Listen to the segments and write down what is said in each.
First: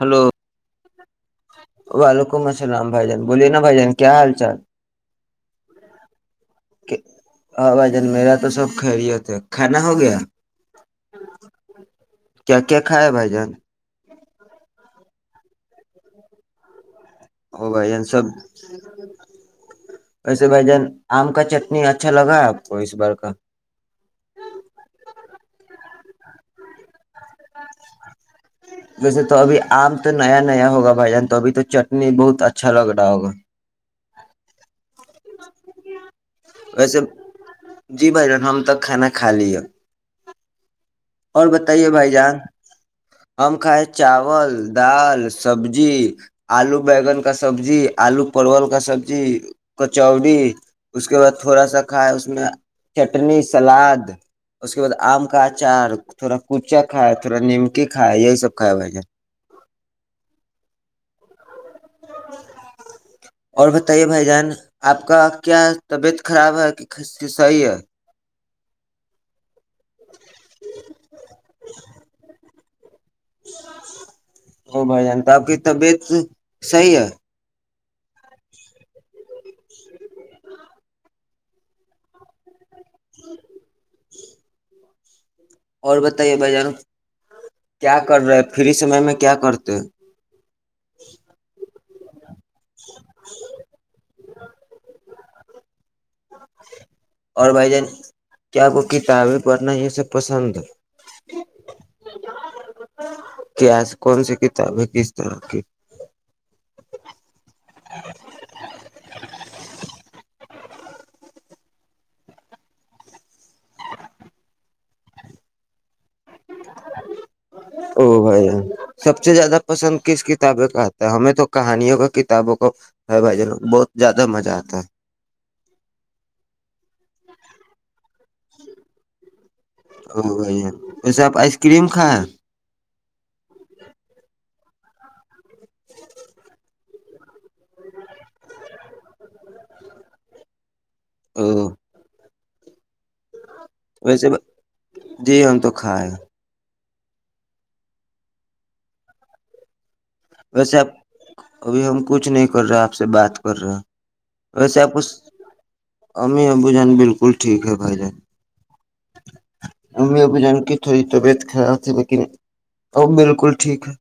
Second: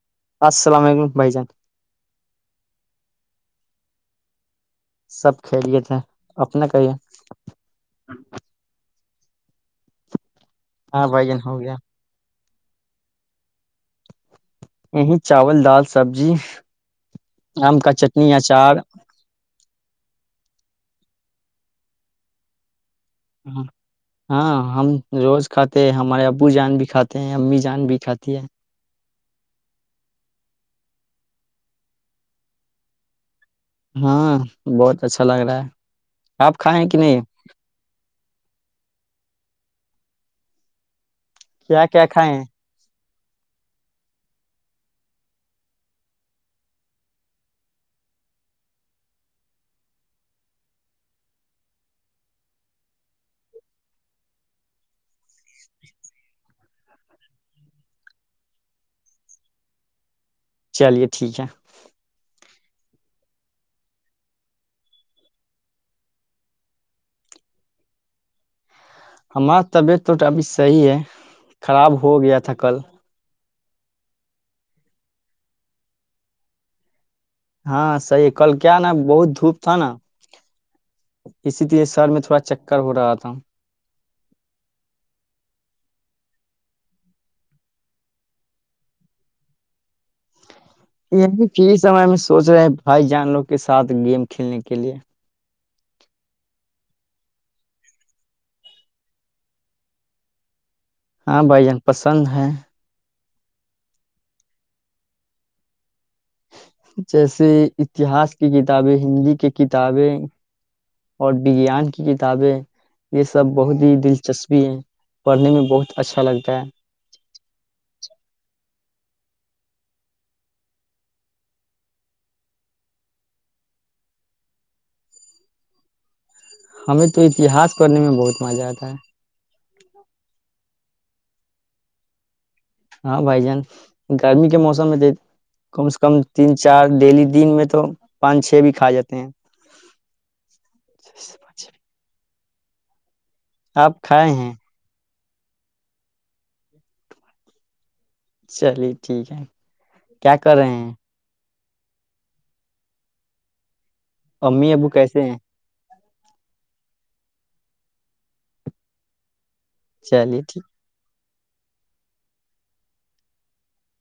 Hello السلام علیکم بھائی جان ولم السلام بھائی جان بولیے نا بائی جان کیا حال چال سب کھیلے تھے ہاں بھائی جان میرا تو سب خریت تو کھانا ہو گیا ہاں بائی جن ہو گیا کیا کیا کھ ہے بھائی جان نہیں چاول دال سبزی [unintelligible] آم کا چٹنی اچار کا جتنی اچھا لگا اپ کو اس بار کا ہاں ہم روز کھاتے ہیں ہم ہمارے ابو جان بھی کھاتے ہیں امی جان بھی کھاتی ہے ویسے تو ابھی عام تو نیا نیا ہوگا بھائی جان تو ابھی تو چٹنی بہت اچھا لگ رہا ہوگا ہاں بہت اچھا لگ رہا ہے آپ کھائے ہیں کہ نہیں جی بھائی جان ہم تو کھانا کھا لیا اور کیا بتائیے کیا بھائی کھائے جان ہیں ہم کھائے چاول دال سبزی آلو بیگن کا سبزی آلو پرول کا سبزی کچوڑی اس کے بعد تھوڑا سا کھائے اس میں چٹنی سلاد اس کے بعد آم کا اچار تھوڑا کچا کائے تھوڑا نیمکی کائے یہی سب کائے ہوئے چلیے ٹھیک ہے اور بتائیے بھائی جان آپ کا کیا طبیعت خراب ہے کہ صحیح ہے ہم طبیعت تو ابھی صحیح ہے خراب ہو گیا تھا کل ا بھائی جان تو آپ کی طبیعت صحیح ہے ہاں صحیح ہے کل کیا نا بہت دھوپ تھا نا اسی طرے سر میں تھوڑا چ ہو رہا تھا اور بتائیے ب جانا کیا کر رہا ہے فری سمے میں کیا کرتے ہیں یہ کی سمے میں سوچ رہے ہیں بھائی جان لوگ کے ساتھ گیم کھیلنے کے لیے اور بھائی جان کیا کو کتابیں پڑھنا یہ سب پسند ہاں بھائی جان پسند ہیں کیاس کون سی کتاب ہے کس طرح کی جیسے اتہاس کی کتابیں ہندی کی کتابیں اور وگیان کی کتابیں یہ سب بہت ہی دلچسپی ہیں پڑھنے میں بہت اچھا لگتا ہے او بھائی جان سب سے زیادہ پسند کس کتابیں کا آتا ہے ہمیں تو کہانیوں کا کتابوں کو ہے بھائی جان بہت زیادہ مزہ آتا ہے ہمیں تو اتہاس پڑنے میں بہت مزہ آتا ہے او ویسے آپ آئس کریم کھائیں ہاں بھائی جان گرمی کے کم سے کم تین چار ڈیلی دن میں تو پانچ چھ بھی کھا جاتے ہیں س پ او آپ ویسے کھائے ہیں جی ہم تو کھاائے چلیے ٹھیک ہے کیا کر رہے ویسے ہیں آپ ابھی ہم کچھ نہیں کر رہے آپ سے بات کر رہے امی ویسے ابو آپ کو کیسے ہیں امی ابو جان بالکل ٹھیک ہے بھائی جان امی اب چلیے ٹھیک جان کی تھوڑی طبعت ہ میک ا بالکل ٹھیک ہے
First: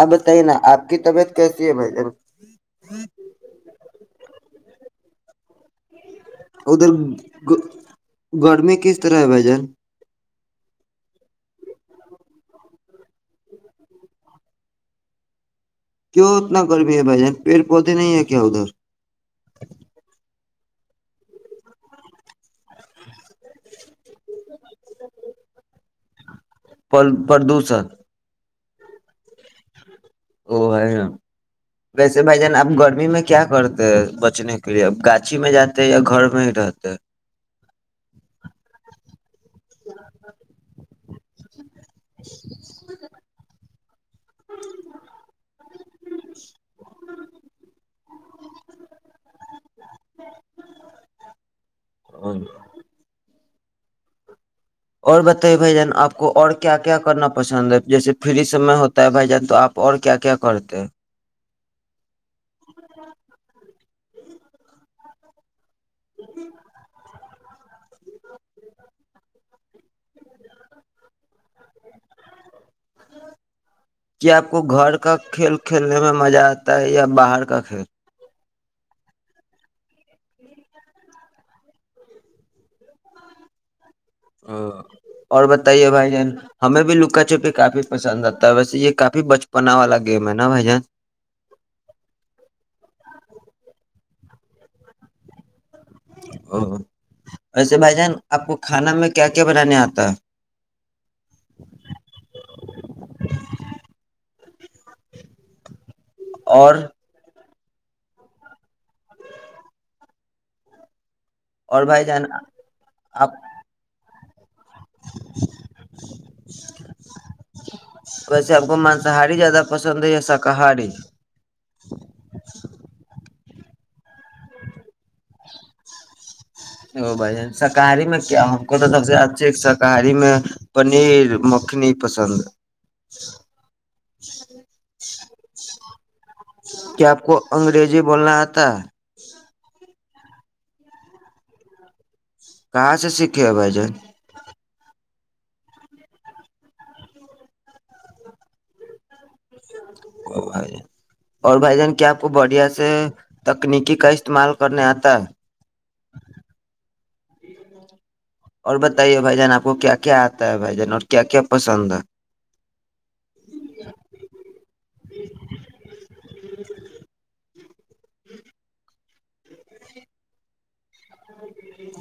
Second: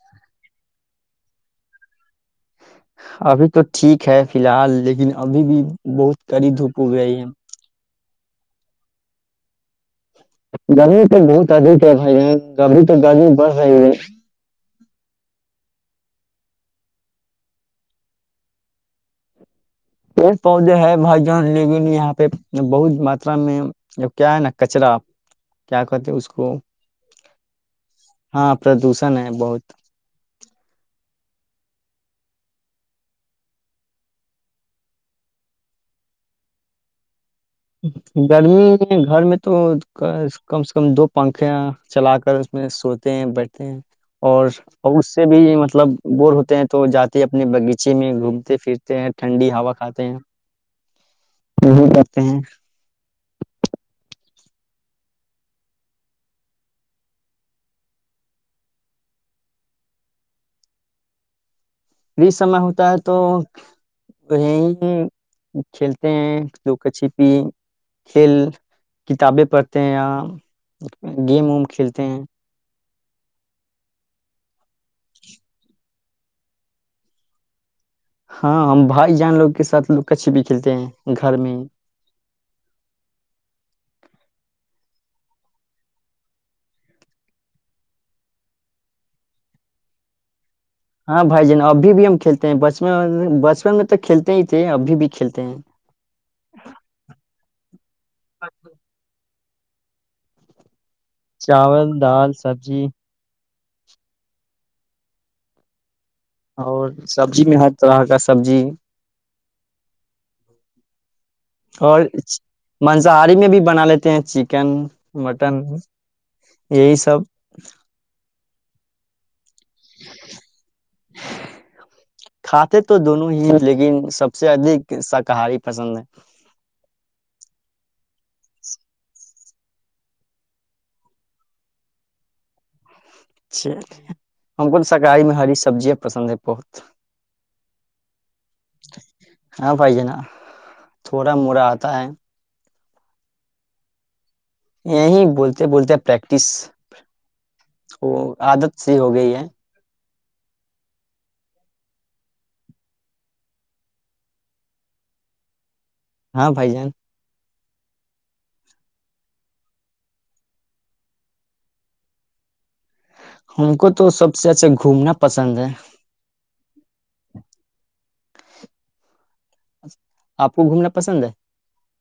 آپ بتائی نا آپ کی طبیعت کیسی ہے بھائی جن ابھی تو ٹھیک ہے فی الحال لیکن ابھی بھی بہت کڑی دھوپ ادھر اگ رہی ہے گ [unintelligible] گرمی کس طرح ہے بھائی جان گمی تو بہت ادھ ہے بھائی یہ گبھی تو گی بڑ رہ کیوں اتنا گرمی ہے بھائی جان پیڑ پودے نہیں ہے کیا ادھر پیڑ پودے ہے بھائی جان لیکن یہاں پہ بہت ماتا میں کیا ہے نا کچرا کیا کہتے ہیں اس کو پردوشن ہاں پردوشن ہے بہت وہ ہے ن ویسے بھائی جان اب گرمی میں کیا کرتے ہیں بچنے کے لیے اب گاچھی میں جاتے یا گھر میں ہی رہتے گرمی گھر میں تو کم سے کم دو پنکھا چلا کر اس میں سوتے ہیں بیٹھتے ہیں اور اور اس سے بھی مطلب بور ہوتے ہیں تو جاتے ہیں اپنے باغیچے میں گھومتے پھرتے ہیں ٹھنڈی ہوا کھاتے ہیں وہ جاتے ہیں اور بتائیے بھائی جان آپ کو اور کیا کیا کرنا پسند ہے جیسے فری سمے ہوتا ہے بھائی جان تو آپ اور کیا کیا کرتے ہیں ر سمے ہوتا ہے تو آپ کو ہے کی چلتے ہیں لاگ چپ کی فیر کتبے پڑتے ہیں آپ گیم ہم کھیلتے ہیں۔ کیا آپ کو گھر کا کھیل کھیلنا پسند کھلنے میں مزہ آتا ہے یا بہار کا کھیل ہا ہم بھائی جان لاگ کے ساتھ لکہ چپی کھیلتے ہیں گھر میں یا بتائے بھائی جان ہم بھی لوکا چپی کافی پسند آتا ہے ویسے یہ کافی بچپن والا گیم ہے نا بھائی جان ہا بھائی جان ابھی بھی ہم کھیلتے ہیں بچپن بچپن میں سے کھیلتے ہی ابھی بھی کھیلتے ہیں۔ ویسے بھائی جان آپ کو کہنا میں نے کیا کیا کیلا آتا ہے۔ چاول دال سبزی اور سبجی میں [unintelligible] سبجی اور بھائی جان آپ منشااری میں بھی بنا لے [unintelligible] چکن متان یائی سب ویسے [unintelligible] پسند ہے یا سخاہری کھاتے تو دونوں ہی لیکن سب سے زیادہ سکھاری پاسند ہے اوہ بھئی جان سکھاری میں کیا ہمکو تو سب سے اچھی سکھاری میں پنیر مکھنی پسند ہے [inaudible] پسند بہت کہ اپ کو انگریزی بولنا اتا ہے ہاں بھائی جان تھوڑا مرا اتا ہے کہاں سے سیکھے بھائی جان یہ نہیں بولتے بولتے پریکٹس وہ عادت سے ہو گئی ہے او بھائی اور بھائی جان کیا اپ کو باڈی سے تکنیکی کا استعمال کرنے اتا ہے ہاں بھائی جان اور بتائیے بھائی جان آپ کو کیا کیا آتا ہے بھائی جان اور کیا کیا پسند ہے ہم کو تو سب سے اچھا گھومنا پسند ہے آپ کو گھومنا پسند ہے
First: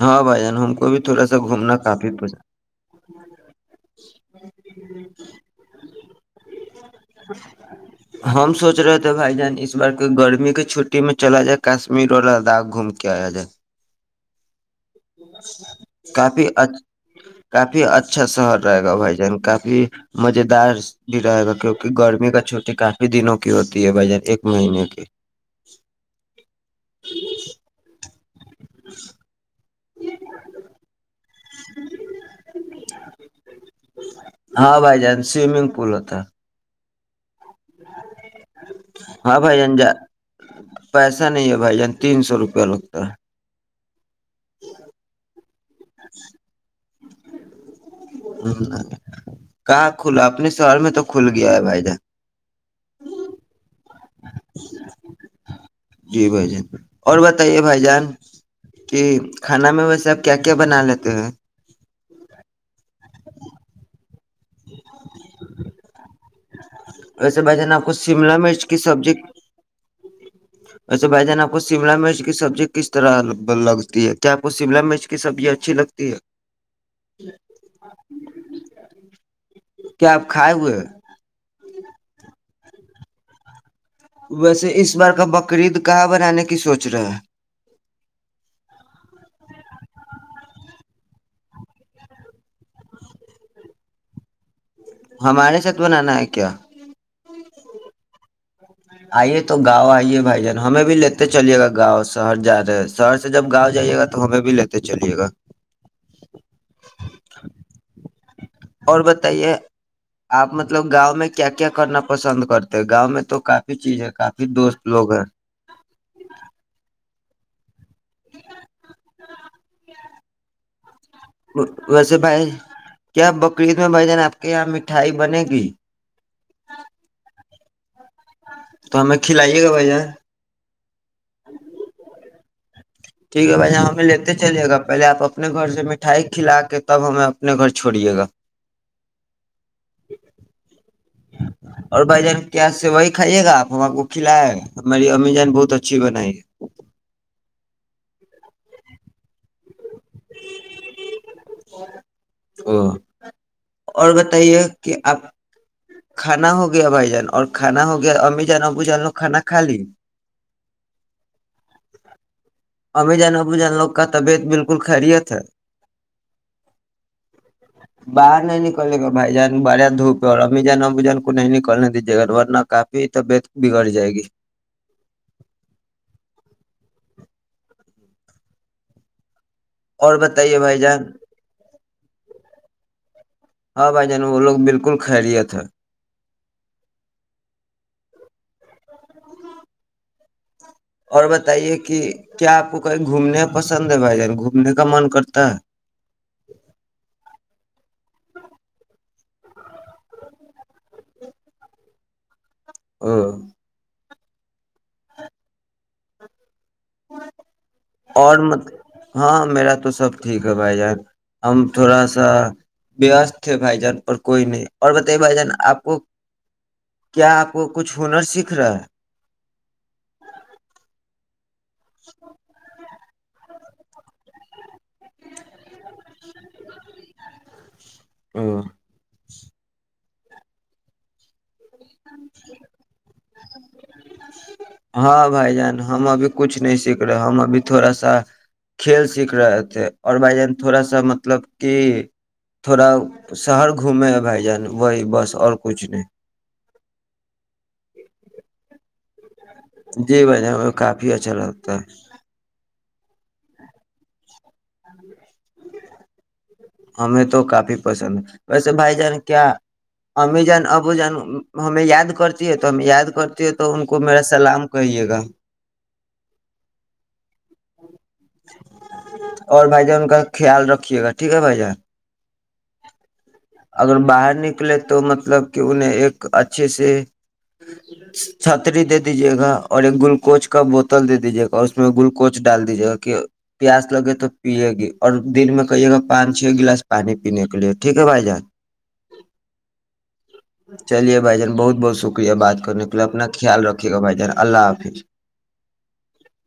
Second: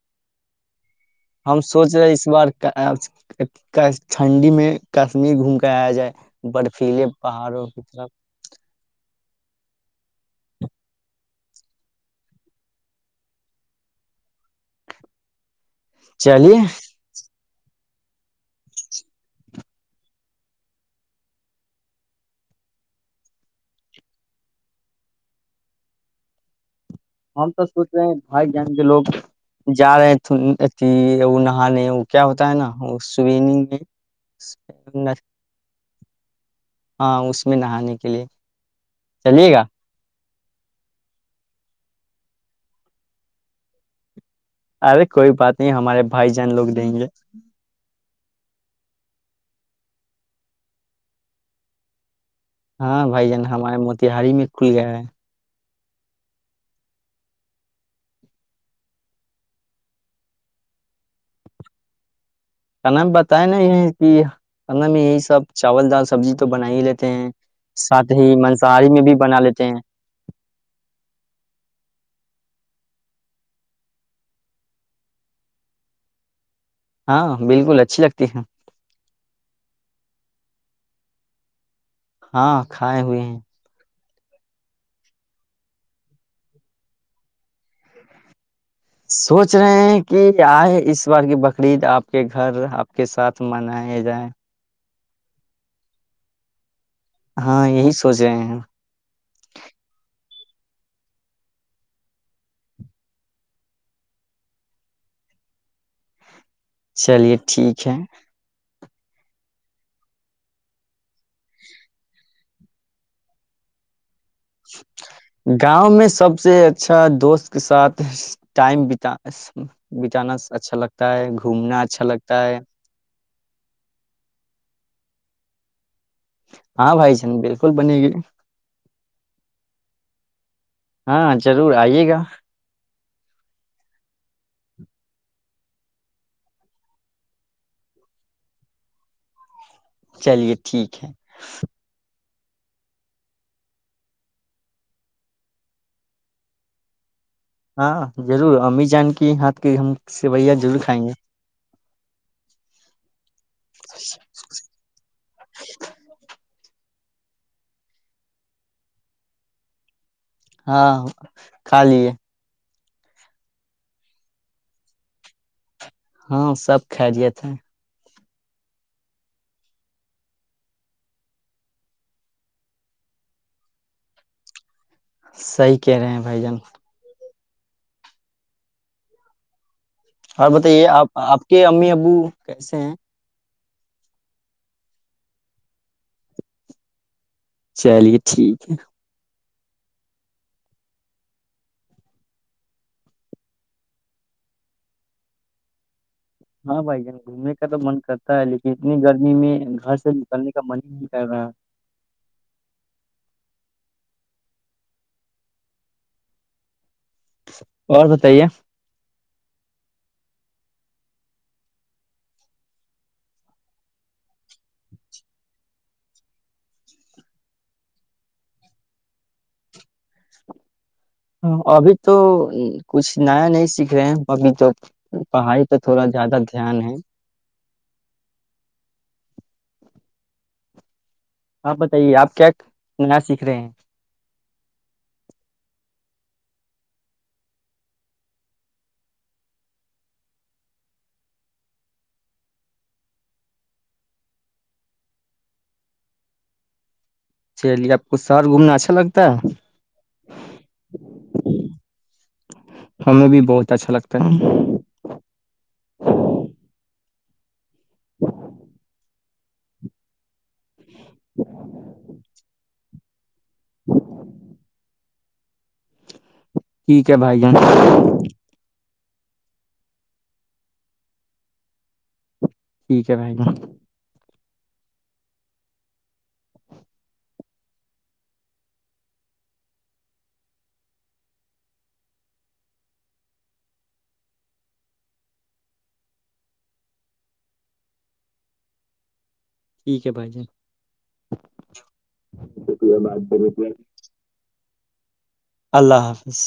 ہاں بھائی جان ہم کو بھی تھوڑا سا ہم گھومنا سوچ رہے ہیں کافی اس بار پسند کا ٹھنڈی میں کشمیر گھوم کے ایا جائے برفیلے پہاڑوں کی طرف ر دو بھائی جان اس بار کوئی گرمیوں کی چھٹی میں چلا جائے کشمی رولا داغ گھوم کے ایا ج [inaudible] کافی چلیے [unintelligible] کافی اچھا سا رہے گا بھائی جان کافی مزیدار بھی رہے گا کیونکہ گرمیوں کا چھٹی کافی دنوں کی ہوتی ہے بھائی جان ایک مہینے کی ہم تو سوچ رہے ہیں گن کے لوگ جا رہے ہیں وہ کیا ہاں بھائی جان سوئمنگ پول ہوتا [unintelligible] [inaudible] نہانے کے لیے ہے ہاں چلیے بھائی گا [inaudible] ارے کوئی بات نہیں ہمارے بھائی جان لوگ دیں گے [inaudible] کہاں کھلا اپنے سول میں تو کھل گیا ہے بھائی جان ہاں بھائی جان ہمارے موتہاری میں کھل گیا ہے جی بھائی جان اور بتائیے بھائی جان کہ کھانا میں ویسے اپ کیا کیا بنا لیتے ہو صنم بتائیں نا اس کی [unintelligible] میں یہی سب چاول ڈال [unintelligible] ابھی تو [unintelligible] بنا ہی لیتے ہیں ویسے بھائی جان آپ کو ساتھ ہی شملہ مرچ منزاری میں بھی بنا لیتے ہیں اچھا بھائی جان اپ کو سولر کی سبجیکٹ کس طرح لگتی ہے کیا اپ کو سمل مرچ کی سب یہ اچھی لگتی ہے ہاں بالکل اچھی لگتی ہے کیا اپ کھائے ہوئے ہاں کھائے ہوئے ہیں ویسے اس بار کا بکر عید گاہ بنانے کی سوچ رہا ہے سوچ رہے ہیں کہ ائے اس بار کی بکری اپ کے گھر اپ کے ساتھ منائے جائیں ہمارے ساتھ بنانا ہے کیا ہاں یہی سوچ رہے ہیں [inaudible] [inaudible] آئیے تو گاؤں آئیے بھائی جان ہمیں بھی لیتے چلیے گا سر جا رہا ہے سر سے جب گاؤ جائیے گا تو ہمیں بھی لیتے چلیے گا چلیے ٹھیک ہے اور بتائیے اپ مطلب گاؤں میں کیا کیا کرنا پسند کرتے ہیں گاؤں میں تو کافی چیزیں کا گاؤں میں سب سے اچھا دوست سات ٹائم بتانا اچھا لگتا اچھا ویسے لگتا بھائی ہے کیا بکری میں بھائی جان اپ کی مٹھائی بنے گی ہاں بھائی جان بالکل بنے گی تو ہمیں کھلائیے گا بھائی جان ٹھیک ہے میں یہاں پہ لیتے چلے گا پہلے اپ اپنے گھر سے مٹھائی کھلا کے تب ہمیں اپنے گھر چلیے ٹھیک ہے میری امی جان بہت اچھی بنائی ہے ہاں ضرور امی جان کی ہات کہ ہم سوئیاں ضرور کھائیں گے او اور بتائیے کہ آپ کھانا ہو گیا بھائی جان اور کانا ہو گیا امی جان ابو جان لو کانا کالی ہاں خالی ہے ابھی جان اب جان لوگ کا طبیعت بالکل خیریت ہے ہاں سب کھجے تھے باہر نہیں نکلے گا بھائی جان بڑیا دھوپ اورا جانا جان کو نہیں نکلنے دیجیے گا ورنہ کافی طبیعت بگڑ جائے گی صحی کہہ رہے ہیں بھائی جان اور بتائیے آپ آپ کے امی ابو کیسے ہیں ہاں بھائی جان وہ لوگ بالکل خیریت ہے چلیے ٹھیک ہے اور بتائیے کہ کیا آپ کو کہیں گھومنے پسند ہے بھائی جان گھومنے کا من کرتا ہے ہاں بھائی جان گھومنے کا تو من کرتا ہے لیکن اتنی گرمی میں گھر سے نکلنے کا من ہی نہیں کر رہا ہاں اور م ہاں میرا تو سب ٹھیک ہے بھائی جان ہم تھوڑا سا بیست تھے بھائی جان اور کوئی نہیں اور بتائیے بھائی جان آپ کیا آپ کو کچھ ہنر سیکھ رہا ہے ہاں ابھی تو کچھ نیا نہیں سیکھ رہے ہیں ابھی تو پڑھائی پہ تھوڑا زیادہ دھیان ہے او [unintelligible] آپ ب [unintelligible] صحی آپ کیا نیا سیک کررییں ہاں بھائی جان ہم ابھی کچھ نہیں سیکھ رہے ہم ابھی تھوڑا سا کھیل سیکھ رہے تھے اور بھائی جان تھوڑا سا مطلب کہ تھوڑا شہر گھومے ہے بھائی جان وہی بس اور کچھ نہیں چلیے آپ کو س شر گھومنا اچھا لگتا ہے [unintelligible] جی کافی اچھا لگتا ہے ہم ابھی بہت اچھا لگتا ہے ہمیں تو کافی بھائی جان کیا امی جان اب وہ جان ہمیں یاد کرتی ہے تو ہمیں یاد [unintelligible] یہ تو ان کو میرا سلام کہیے گا ٹھیک ہے بھائی جان اور بھائی جان کا خیال رکھیے گا ٹھیک ہے بھائی جان [unintelligible] اگر باہر [inaudible] تو مطلب کہ انہیں ایک اچھے سے چھتری دے دیجیے گا اورنگ گل کوچ کا بوتل دے دیجیے گا اس میں گل کوچ ڈال دیجیے گا کہ پیاس لگے تو پیے گی اور دل میں کہیے گا پانچ چھ گلاس پانی ٹھیک ہے بھائی جان [unintelligible] [inaudible] چلیے بھائی جان بہت بہت شکریہ بات کرنے کے شکریہ، لیے بات اپنا کرنے خیال کے لیے۔ رکھیے گا بھائی جان اللہ حافظ [unintelligible] اللہ حافظ